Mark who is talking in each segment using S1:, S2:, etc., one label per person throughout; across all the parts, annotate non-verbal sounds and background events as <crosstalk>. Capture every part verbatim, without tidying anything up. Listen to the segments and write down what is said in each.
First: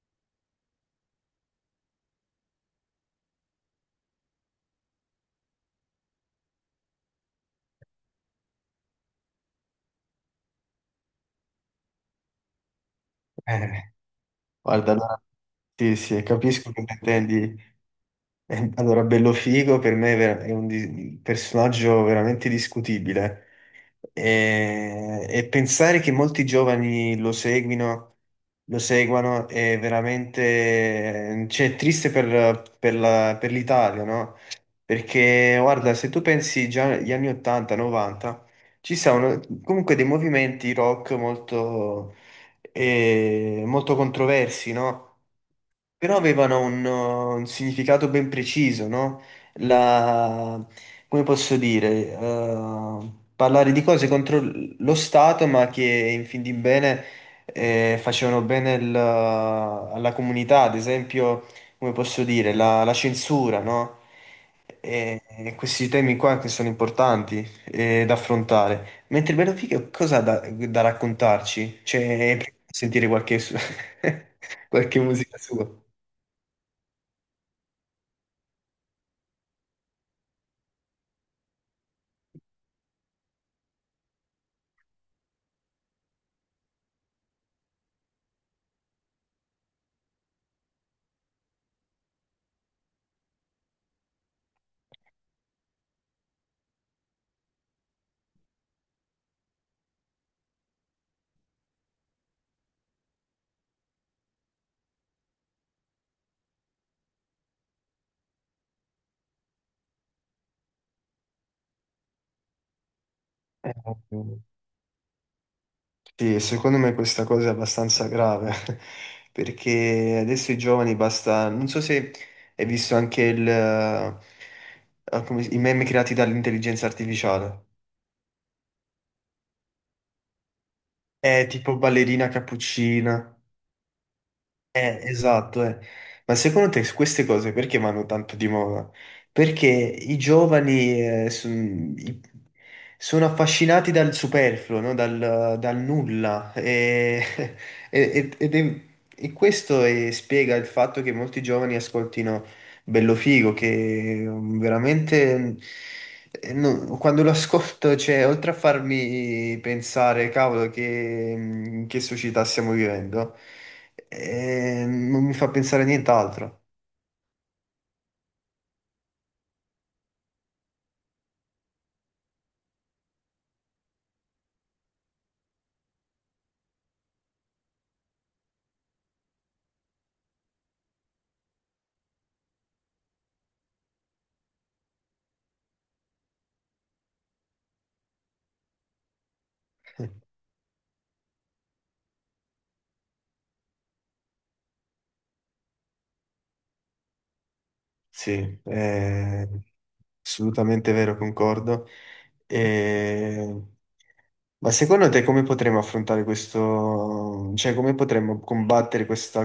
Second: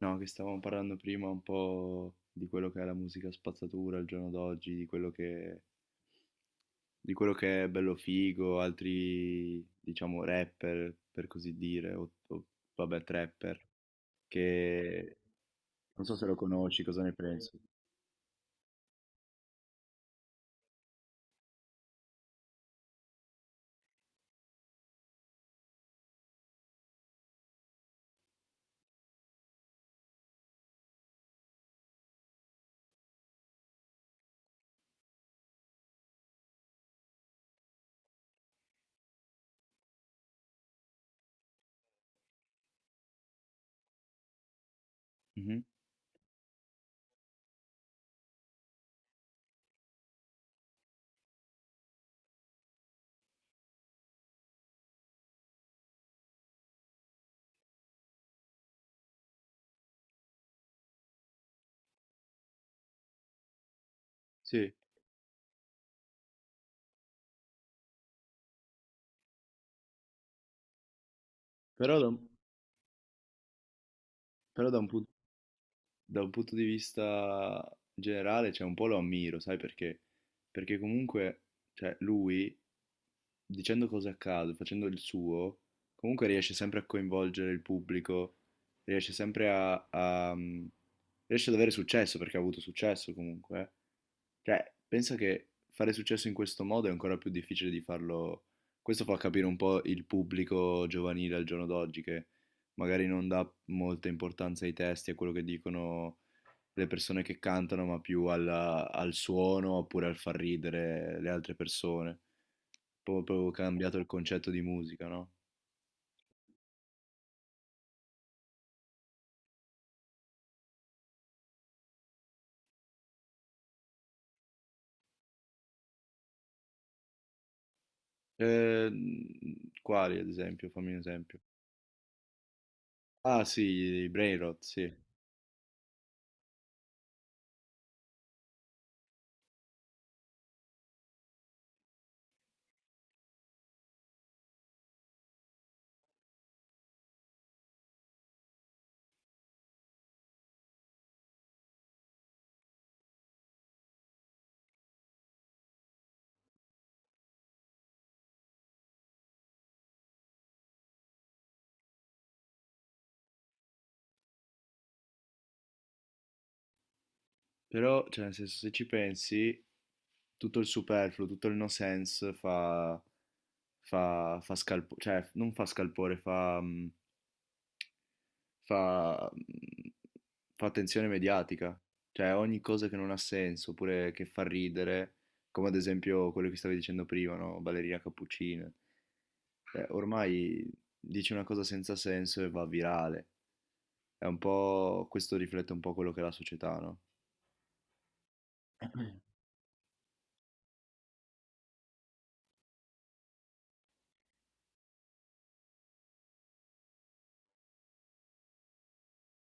S1: No, che stavamo parlando prima un po' di quello che è la musica spazzatura al giorno d'oggi, di quello che, di quello che è bello figo, altri, diciamo, rapper, per così dire, o, o, vabbè, trapper,
S2: Eh, guarda,
S1: che
S2: allora, sì,
S1: non so
S2: sì,
S1: se lo
S2: capisco che
S1: conosci, cosa ne pensi?
S2: intendi. Eh, Allora, Bellofigo per me è ver- è un di- personaggio veramente discutibile. E, e pensare che molti giovani lo seguino, lo seguano è veramente, cioè, è triste per, per la- per l'Italia, no? Perché, guarda, se tu pensi già agli anni ottanta, novanta, ci sono comunque dei movimenti rock molto, eh, molto controversi, no?
S1: Mhm.
S2: Però avevano un, uh, un significato ben preciso, no? La, come posso dire, eh, parlare di cose contro l- lo Stato, ma che in fin di bene eh, facevano bene il- uh, alla comunità, ad esempio, come posso dire, la, la censura, no?
S1: Sì,
S2: E, e questi temi qua che sono importanti eh, da affrontare. Mentre Benefica cosa ha da, da raccontarci?
S1: però, da, un-
S2: Cioè, sentire qualche, su- <laughs>
S1: però da un
S2: qualche
S1: pun-
S2: musica sua.
S1: da un punto di vista generale, cioè, un po' lo ammiro, sai perché? Perché comunque, cioè, lui... dicendo cose a caso, facendo il suo, comunque riesce sempre a coinvolgere il pubblico, riesce sempre a, a- mm, riesce ad avere successo perché ha avuto successo comunque. Eh. Cioè, penso che fare successo in questo modo è ancora più difficile di farlo. Questo fa capire un po' il pubblico giovanile al giorno d'oggi che magari non dà molta importanza ai testi, a quello che dicono le persone che cantano, ma più alla- al suono oppure al far ridere le altre persone. Po proprio
S2: Eh,
S1: cambiato il concetto di musica, no?
S2: Sì, secondo me questa cosa è abbastanza grave <laughs> perché adesso i giovani basta, non so se hai visto anche il, eh, ah, come si- i meme creati dall'intelligenza artificiale,
S1: Ehm, quali ad esempio? Fammi un esempio.
S2: è tipo ballerina cappuccina,
S1: Ah sì, i Brainrot, sì.
S2: eh, esatto, eh. Ma secondo te queste cose perché vanno tanto di moda? Perché i giovani eh, son- i- sono affascinati dal superfluo, no? Dal, dal nulla. E, ed è- e questo eh, spiega il fatto che molti giovani ascoltino Bello Figo, che mm, veramente eh, no- quando lo ascolto, cioè, oltre a farmi pensare, cavolo, che, mm, che società stiamo vivendo, eh, non mi fa pensare a nient'altro.
S1: Però, cioè, nel senso, se ci pensi, tutto il superfluo, tutto il no sense fa, fa, fa scalpo- cioè, non fa scalpore, fa, mm, fa, mm, fa attenzione mediatica. Cioè, ogni cosa che non ha senso, oppure che fa ridere, come ad esempio quello che stavi dicendo prima, no? Ballerina cappuccina. Cioè, ormai dici una cosa senza senso e va virale. È un po', questo riflette un po' quello che è la società, no?
S2: Sì, è assolutamente vero, concordo. E- Ma secondo te come potremmo affrontare questo, cioè come potremmo combattere questa,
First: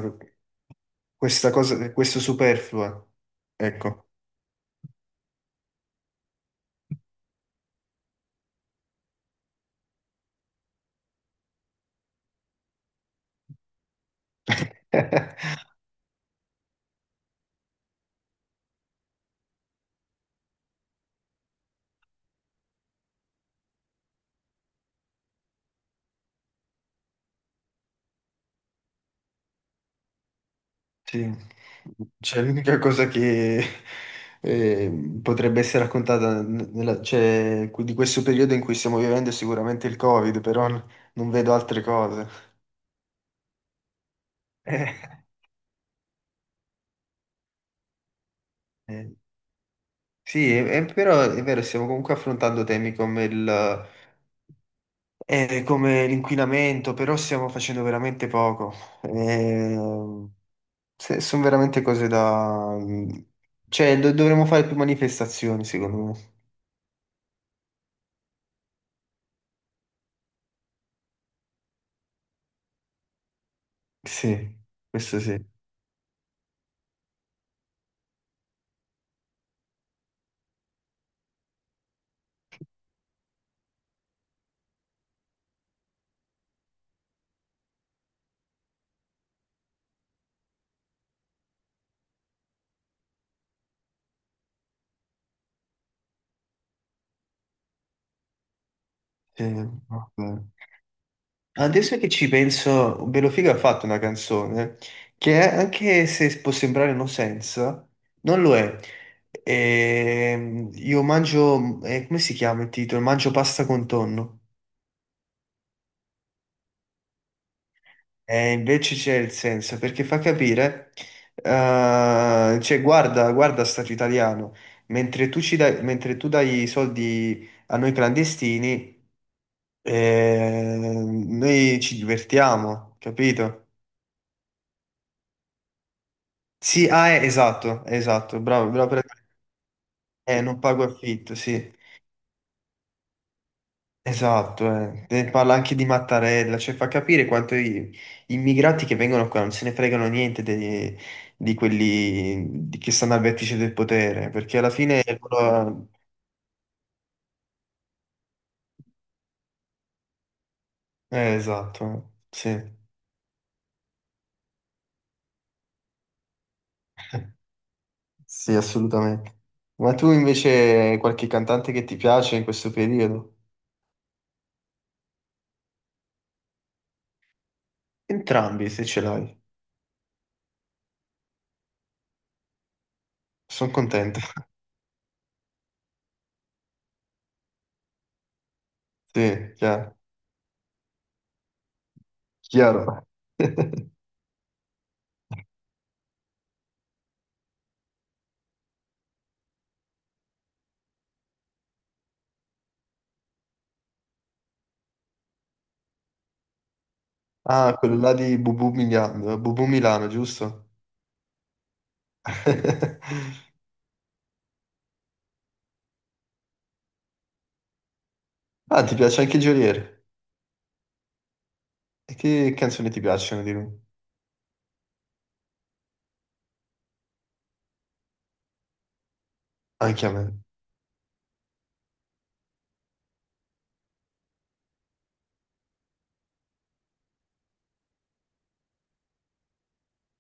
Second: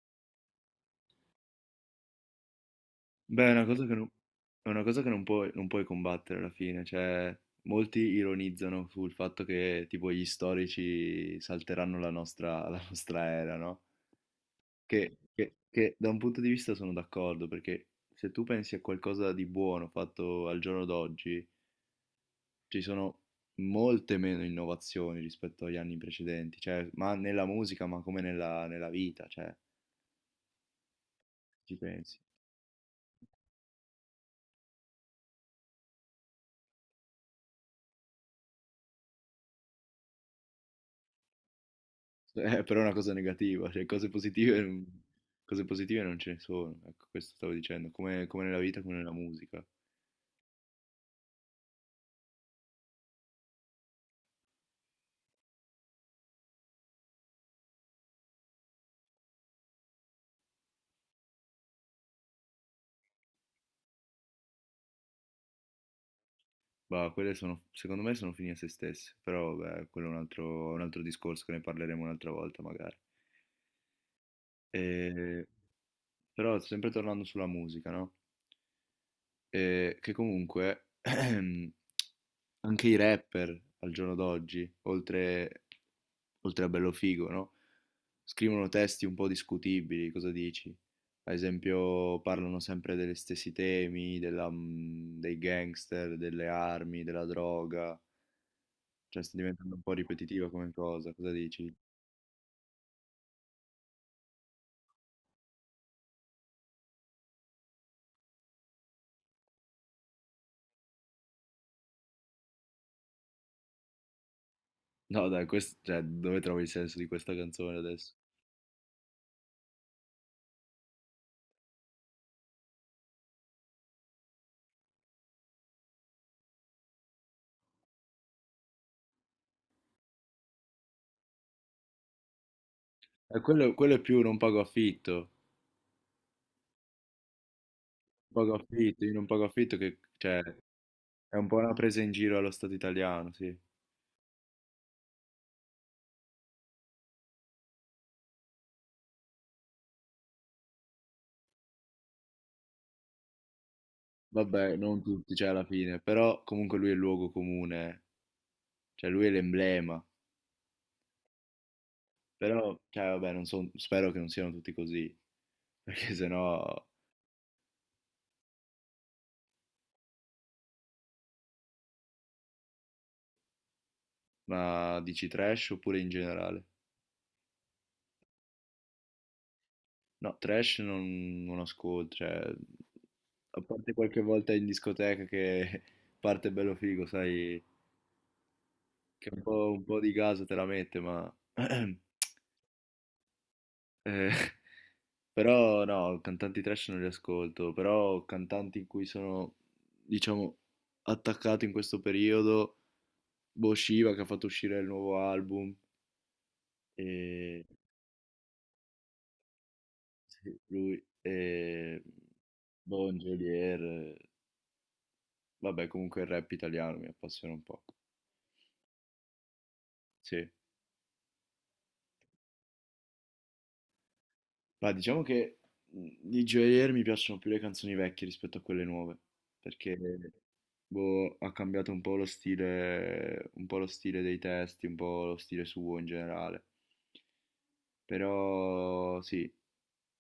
S2: questa cosa, questo superfluo?
S1: Beh, è una cosa che non,
S2: Ecco.
S1: è una cosa che non puoi, non puoi combattere alla fine, cioè molti ironizzano sul fatto che tipo gli storici salteranno la nostra, la nostra era, no? Che, che-
S2: <laughs>
S1: che da un punto di vista sono d'accordo, perché se tu pensi a qualcosa di buono fatto al giorno d'oggi, ci sono molte meno innovazioni rispetto agli anni precedenti, cioè, ma nella musica, ma come nella, nella vita, cioè,
S2: Sì,
S1: ci pensi.
S2: cioè
S1: <laughs>
S2: l'unica cosa che eh, potrebbe essere raccontata n- nella- cioè, di questo periodo in cui stiamo vivendo è sicuramente il Covid, però n- non vedo altre cose.
S1: Eh, però è una cosa negativa, cioè, cose positive, non-
S2: <laughs>
S1: cose positive non ce ne sono, ecco, questo stavo dicendo, come, come nella vita, come nella
S2: Eh,
S1: musica.
S2: Sì, è, è- però è vero, stiamo comunque affrontando temi come il, eh, come l'inquinamento, però stiamo facendo veramente poco. Ehm, se- sono veramente cose da... Cioè, do- dovremmo fare più manifestazioni, secondo me.
S1: Bah, quelle sono, secondo me sono fini a se stesse, però beh, quello è un altro, un altro discorso che ne parleremo un'altra volta magari.
S2: Sì, questo sì.
S1: E- Però sempre tornando sulla musica, no? E che comunque <clears throat> anche i rapper al giorno d'oggi, oltre, oltre a bello figo, no? Scrivono testi un po' discutibili, cosa dici? Ad esempio, parlano sempre degli stessi temi, della, mm, dei gangster, delle armi, della droga. Cioè, sta
S2: Sì,
S1: diventando un po'
S2: vabbè.
S1: ripetitiva come cosa, cosa dici?
S2: Adesso che ci penso, Belofiga ha fatto una canzone che anche se può sembrare no senso, non lo è. Ehm, io mangio, eh, come si chiama il titolo? Mangio pasta con tonno.
S1: No, dai, questo, cioè, dove trovi il senso di questa canzone adesso?
S2: E invece c'è il senso, perché fa capire, eh, cioè guarda, guarda stato italiano, mentre tu, ci dai, mentre tu dai i soldi a noi clandestini, eh, noi ci divertiamo,
S1: Eh,
S2: capito?
S1: quello, quello è più non pago affitto, non
S2: Sì, ah, eh, esatto, esatto,
S1: pago
S2: bravo, bravo.
S1: affitto,
S2: Per-
S1: io non pago affitto che, cioè,
S2: Eh, non pago affitto,
S1: è un po'
S2: sì,
S1: una presa in giro allo Stato italiano, sì.
S2: esatto. eh. Eh, Parla anche di Mattarella, cioè fa capire quanto i- gli immigrati che vengono qua non se ne fregano niente dei- di quelli di- che stanno al vertice del potere, perché alla
S1: Vabbè, non
S2: fine...
S1: tutti, cioè alla
S2: loro-
S1: fine, però comunque lui è il luogo comune, cioè lui è l'emblema,
S2: Eh, esatto, eh, sì,
S1: però, cioè vabbè, non so, spero che non siano tutti così, <laughs> perché sennò,
S2: sì, assolutamente. Ma tu invece hai qualche cantante che ti piace in questo periodo?
S1: ma dici trash oppure in generale?
S2: Entrambi, se ce l'hai.
S1: No, trash non, non ascolto, cioè, a
S2: Sono
S1: parte
S2: contento.
S1: qualche
S2: <laughs>
S1: volta in discoteca che <laughs> parte bello figo, sai, che un
S2: Sì,
S1: po', un
S2: chiaro.
S1: po' di gas te la mette, ma <clears throat>
S2: Chiaro. <laughs>
S1: eh, <laughs> però no, cantanti trash non li ascolto, però cantanti in cui sono, diciamo, attaccato in questo periodo, boh, Shiva che ha fatto uscire il nuovo album, e
S2: Ah, quello là di Bubu Milano, Bubu Milano,
S1: sì,
S2: giusto?
S1: lui, e Bon
S2: <laughs>
S1: Geolier, eh, vabbè comunque il rap italiano mi appassiona un po',
S2: Ah, ti piace anche Geolier?
S1: sì.
S2: E che canzoni ti piacciono di lui?
S1: Ma diciamo che mh, di Joyeux mi piacciono più le canzoni vecchie rispetto a quelle nuove, perché
S2: Anche a me.
S1: boh, ha cambiato un po' lo stile, un po' lo stile dei testi, un po' lo stile suo in generale. Però sì,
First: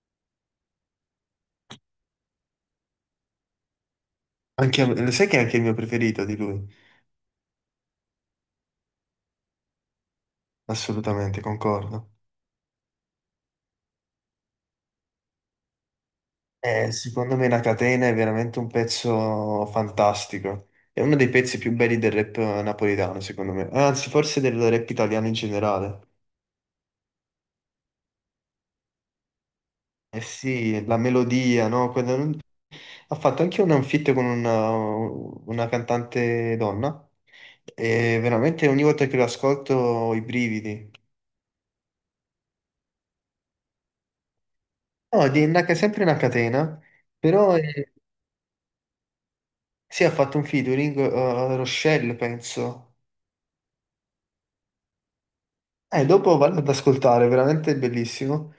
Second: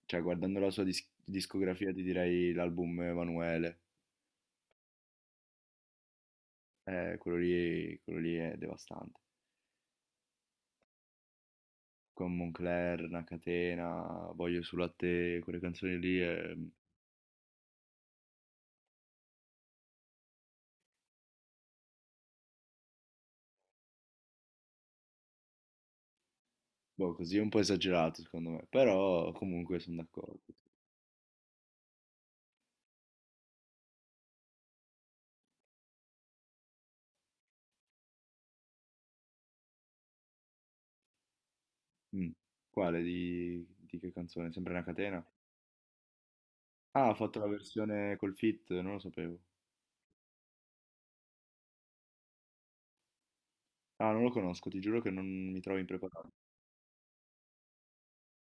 S1: cioè guardando la sua dis- discografia ti direi l'album Emanuele,
S2: Anche a me. Lo sai che è anche il mio preferito di lui?
S1: eh, quello lì, quello lì è devastante.
S2: Assolutamente, concordo.
S1: Con Moncler, Una catena, Voglio sul latte, quelle canzoni lì, è,
S2: Eh, secondo me La Catena è veramente un pezzo fantastico. È uno dei pezzi più belli del rap eh, napoletano, secondo me. Anzi, forse del rap italiano in generale.
S1: boh, così è un po' esagerato secondo me, però comunque sono
S2: Eh
S1: d'accordo.
S2: sì, la melodia, no? Quella non- Ha fatto anche un feat con una, una cantante donna e veramente ogni volta che lo ascolto ho i brividi.
S1: Mh. Quale? Di di che canzone? Sempre una catena?
S2: No, di una, sempre una catena,
S1: Ah, ha fatto la
S2: però eh,
S1: versione col feat, non lo sapevo.
S2: sì, ha fatto un featuring eh, Rochelle, penso.
S1: Ah, non lo conosco, ti giuro che non mi trovo
S2: Eh,
S1: impreparato.
S2: dopo vado ad ascoltare, veramente bellissimo.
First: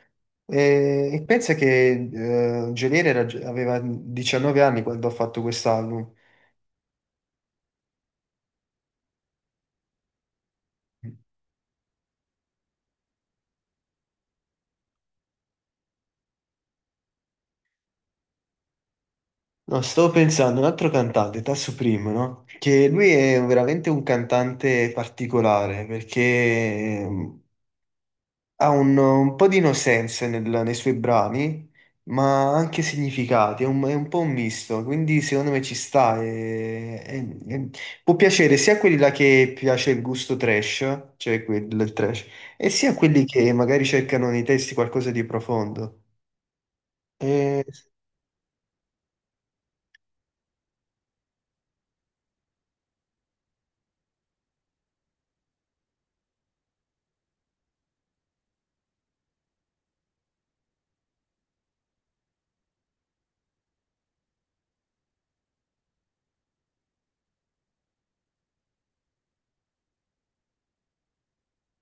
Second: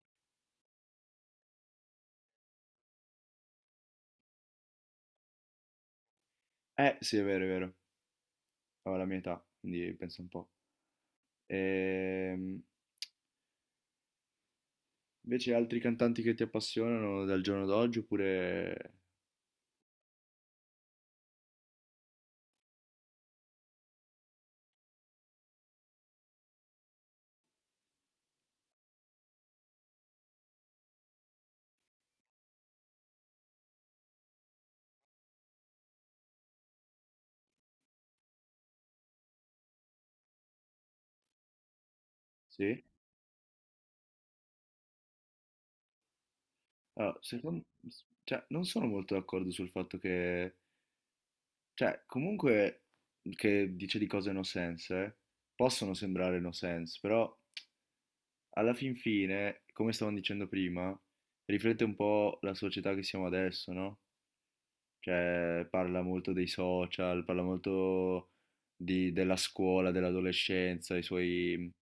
S2: E, e pensa che eh, Geolier era- aveva diciannove anni quando ha fatto quest'album.
S1: Eh, sì è vero, è vero. Aveva la mia età, quindi pensa un po'. Ehm, Invece altri cantanti che ti appassionano dal giorno d'oggi oppure
S2: No, stavo pensando, un altro cantante, Tasso Primo, no? Che lui è veramente un cantante particolare perché ehm, ha un, un po' di innocenza nel- nei suoi brani, ma anche significati, è un, è un po' un misto, quindi secondo me ci sta. e- e- e può piacere sia a quelli là che piace il gusto trash, cioè quel del trash, e
S1: sì?
S2: sia a quelli che magari cercano nei testi qualcosa di profondo.
S1: Allora, secon
S2: E-
S1: s cioè non sono molto d'accordo sul fatto che cioè comunque che dice di cose no sense, eh, possono sembrare no sense, però alla fin fine, come stavamo dicendo prima, riflette un po' la società che siamo adesso, no? Cioè, parla molto dei social, parla molto di- della scuola, dell'adolescenza, i suoi,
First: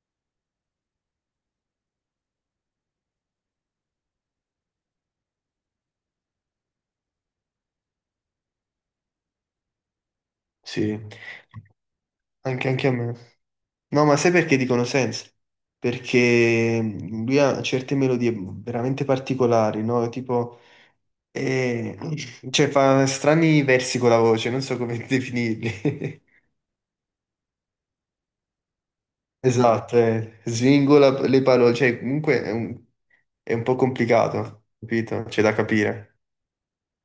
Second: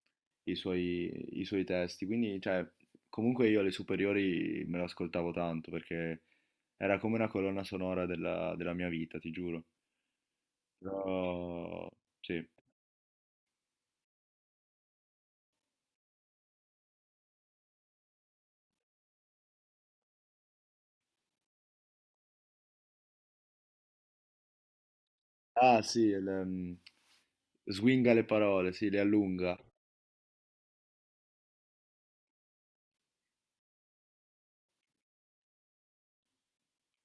S1: i suoi, i suoi testi. Quindi, cioè, comunque io alle superiori me lo ascoltavo tanto perché era come una colonna sonora della, della mia vita, ti giuro.
S2: sì,
S1: Però, sì.
S2: anche anche a me. No, ma sai perché dicono sense? Perché mm, lui ha certe melodie veramente particolari, no? Tipo, eh, cioè fa strani versi con la voce, non so come <laughs>
S1: Ah, sì,
S2: definirli.
S1: il, ehm, swinga le parole, sì, le allunga.
S2: Esatto, eh. Svingola le parole, cioè comunque è un, è un po' complicato, capito? C'è da capire.